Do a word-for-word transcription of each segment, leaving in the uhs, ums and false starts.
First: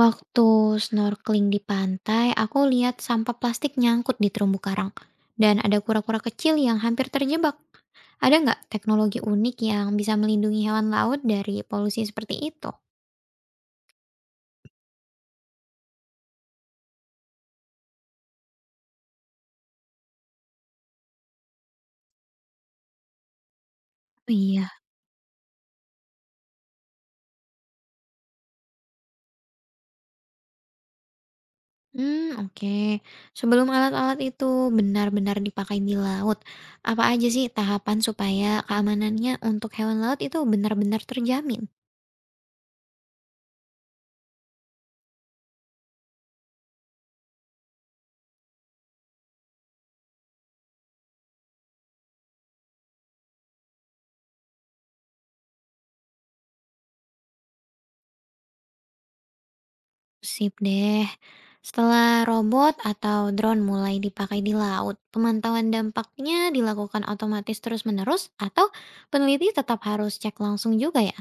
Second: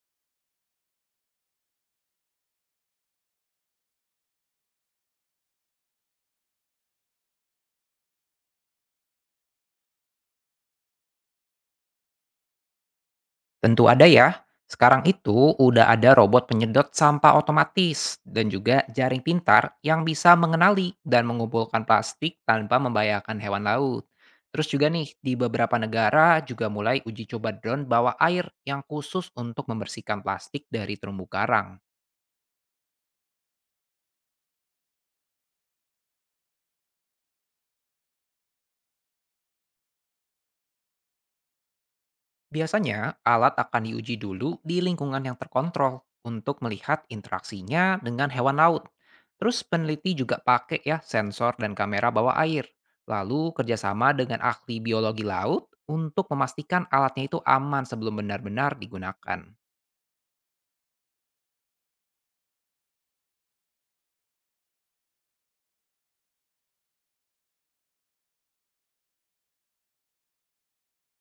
Waktu snorkeling di pantai, aku lihat sampah plastik nyangkut di terumbu karang, dan ada kura-kura kecil yang hampir terjebak. Ada nggak teknologi unik yang bisa melindungi hewan laut dari polusi seperti itu? Tentu ada ya. Sekarang itu udah ada robot penyedot sampah otomatis dan juga jaring pintar yang bisa mengenali dan mengumpulkan plastik tanpa membahayakan hewan laut. Oh iya. Terus juga nih, di beberapa negara juga mulai uji coba drone bawah air yang khusus untuk membersihkan plastik dari terumbu karang. Hmm, oke. Sebelum alat-alat itu benar-benar dipakai di laut, apa aja sih tahapan supaya keamanannya untuk hewan laut itu benar-benar terjamin? Biasanya, alat akan diuji dulu di lingkungan yang terkontrol untuk melihat interaksinya dengan hewan laut. Terus peneliti juga pakai ya sensor dan kamera bawah air. Lalu kerjasama dengan ahli biologi laut untuk memastikan alatnya itu aman sebelum benar-benar digunakan. Sip deh. Setelah robot atau drone mulai dipakai di laut, pemantauan dampaknya dilakukan otomatis terus-menerus atau peneliti tetap harus cek langsung juga ya?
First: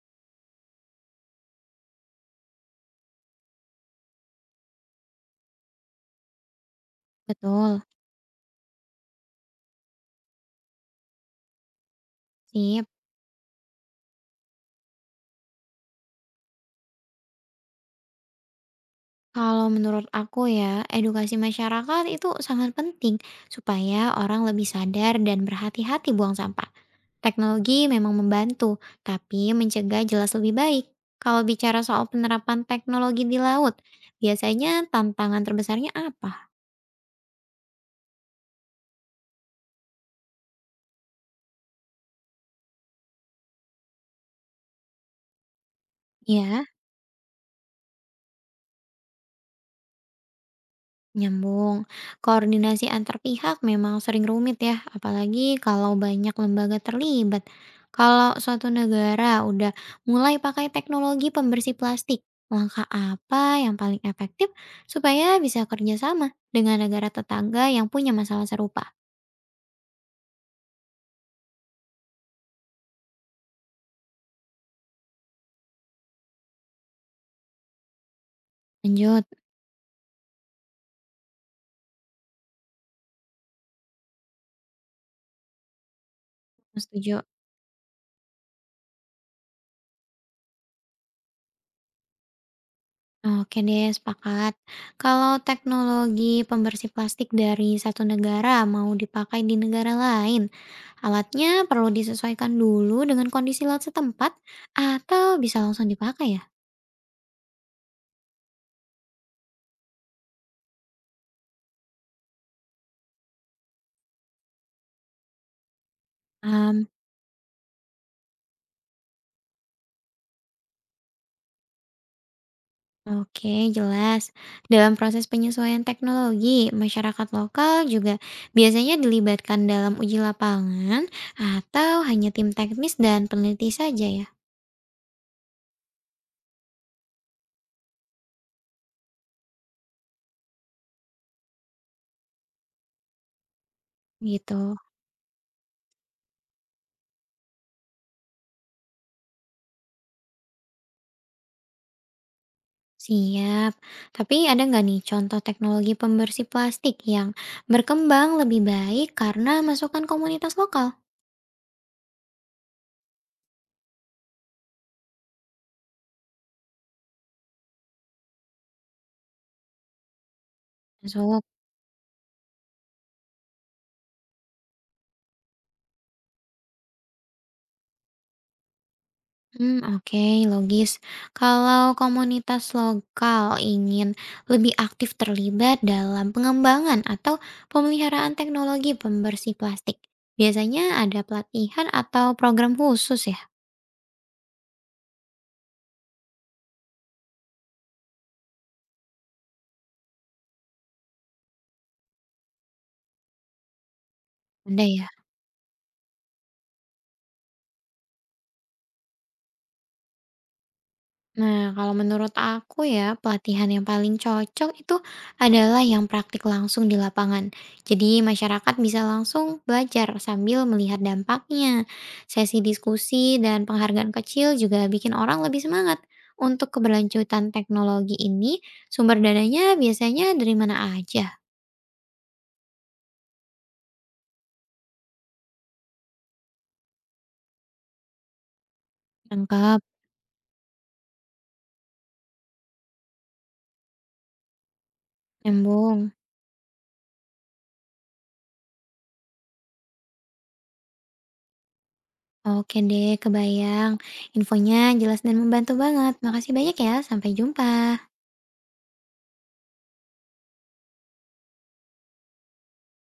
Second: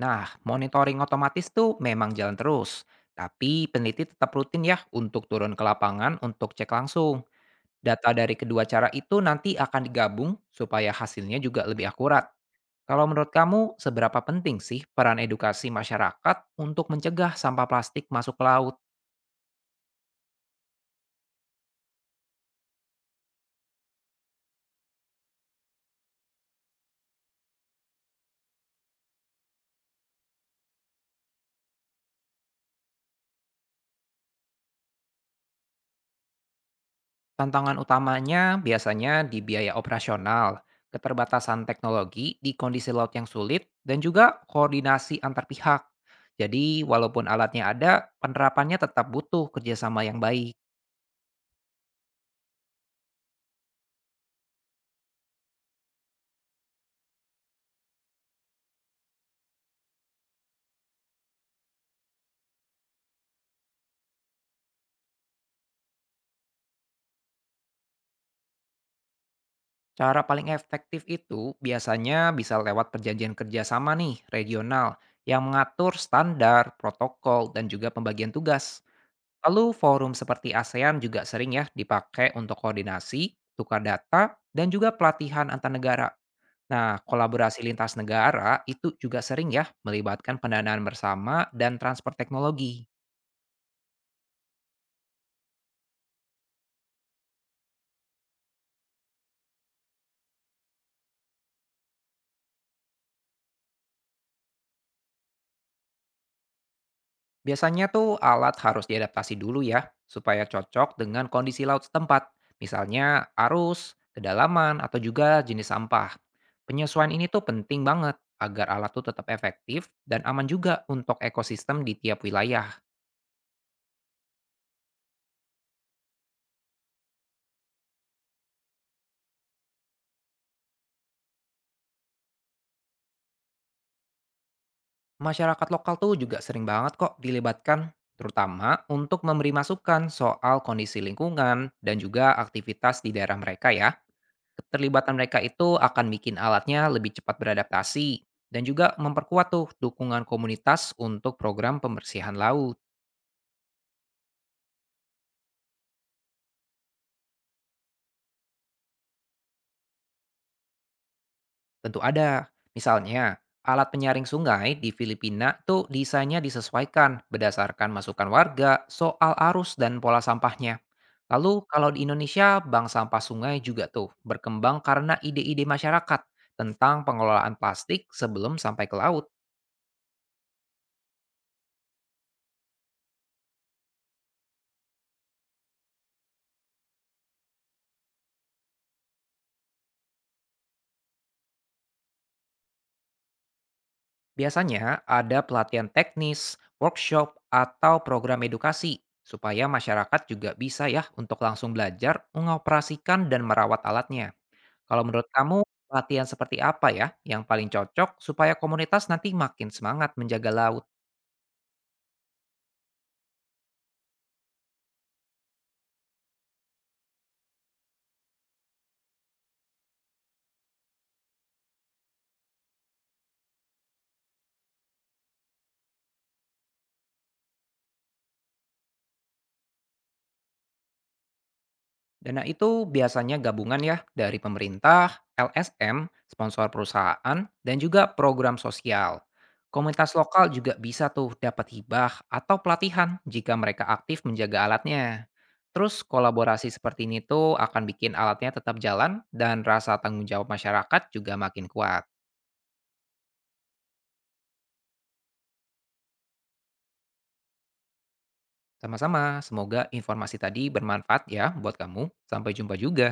Nah, monitoring otomatis tuh memang jalan terus. Tapi peneliti tetap rutin ya untuk turun ke lapangan untuk cek langsung. Betul. Data dari kedua cara itu nanti akan digabung supaya hasilnya juga lebih akurat. Sip. Kalau menurut kamu, seberapa penting sih peran edukasi masyarakat untuk mencegah sampah plastik masuk ke laut? Kalau menurut aku ya, edukasi masyarakat itu sangat penting supaya orang lebih sadar dan berhati-hati buang sampah. Teknologi memang membantu, tapi mencegah jelas lebih baik. Kalau bicara soal penerapan teknologi di laut, biasanya tantangan terbesarnya apa? Tantangan utamanya biasanya di biaya operasional, keterbatasan teknologi di kondisi laut yang sulit, dan juga koordinasi antar pihak. Ya, Jadi, walaupun alatnya ada, penerapannya tetap butuh kerjasama yang baik. nyambung. Koordinasi antar pihak memang sering rumit ya, apalagi kalau banyak lembaga terlibat. Kalau suatu negara udah mulai pakai teknologi pembersih plastik, langkah apa yang paling efektif supaya bisa kerjasama dengan negara tetangga yang punya masalah serupa? Cara paling efektif itu biasanya bisa lewat perjanjian kerjasama nih, regional, yang mengatur standar, protokol, dan juga pembagian tugas. Lanjut, Lalu forum seperti ASEAN juga sering ya dipakai untuk koordinasi, tukar data, dan juga pelatihan antar negara. Nah, setuju. kolaborasi lintas negara itu juga sering ya melibatkan pendanaan bersama dan transfer teknologi. Oke deh, sepakat. Kalau teknologi pembersih plastik dari satu negara mau dipakai di negara lain, alatnya perlu disesuaikan dulu dengan kondisi laut setempat atau bisa langsung dipakai ya? Biasanya tuh alat harus diadaptasi dulu ya, supaya cocok dengan kondisi laut setempat. Misalnya arus, kedalaman, atau juga jenis sampah. Am, Penyesuaian ini tuh penting banget agar alat tuh tetap efektif dan aman juga untuk ekosistem di tiap wilayah. Oke, jelas. Dalam proses penyesuaian teknologi, masyarakat lokal juga biasanya dilibatkan dalam uji lapangan atau hanya tim teknis dan peneliti saja ya, Masyarakat lokal tuh juga sering banget kok dilibatkan, terutama untuk memberi masukan soal kondisi lingkungan dan juga aktivitas di daerah mereka ya. gitu. Keterlibatan mereka itu akan bikin alatnya lebih cepat beradaptasi dan juga memperkuat tuh dukungan komunitas untuk program pembersihan laut. Siap. Tapi ada nggak nih contoh teknologi pembersih plastik yang berkembang lebih baik karena masukan komunitas lokal? Tentu ada. Misalnya, alat penyaring sungai di Filipina tuh desainnya disesuaikan berdasarkan masukan warga soal arus dan pola sampahnya. Masuk. Lalu kalau di Indonesia, bank sampah sungai juga tuh berkembang karena ide-ide masyarakat tentang pengelolaan plastik sebelum sampai ke laut. Hmm, oke, logis. Kalau komunitas lokal ingin lebih aktif terlibat dalam pengembangan atau pemeliharaan teknologi pembersih plastik, biasanya ada pelatihan atau program khusus ya? Biasanya ada pelatihan teknis, workshop, atau program edukasi supaya masyarakat juga bisa ya untuk langsung belajar mengoperasikan dan merawat alatnya. Ada Kalau ya? menurut kamu, latihan seperti apa ya yang paling cocok supaya komunitas nanti makin semangat menjaga laut? Nah, kalau menurut aku ya, pelatihan yang paling cocok itu adalah yang praktik langsung di lapangan. Jadi, masyarakat bisa langsung belajar sambil melihat dampaknya. Sesi diskusi dan penghargaan kecil juga bikin orang lebih semangat. Untuk keberlanjutan teknologi ini, sumber dananya biasanya dari mana aja? Dan itu biasanya gabungan ya dari pemerintah, L S M, sponsor perusahaan, dan juga program sosial. Lengkap, Komunitas lokal juga bisa tuh dapat hibah atau pelatihan jika mereka aktif menjaga alatnya. nyambung. Terus kolaborasi seperti ini tuh akan bikin alatnya tetap jalan dan rasa tanggung jawab masyarakat juga makin kuat. Oke deh, kebayang. Infonya jelas dan membantu banget. Makasih banyak ya, sampai jumpa. Sama-sama, semoga informasi tadi bermanfaat ya buat kamu. Sampai jumpa juga.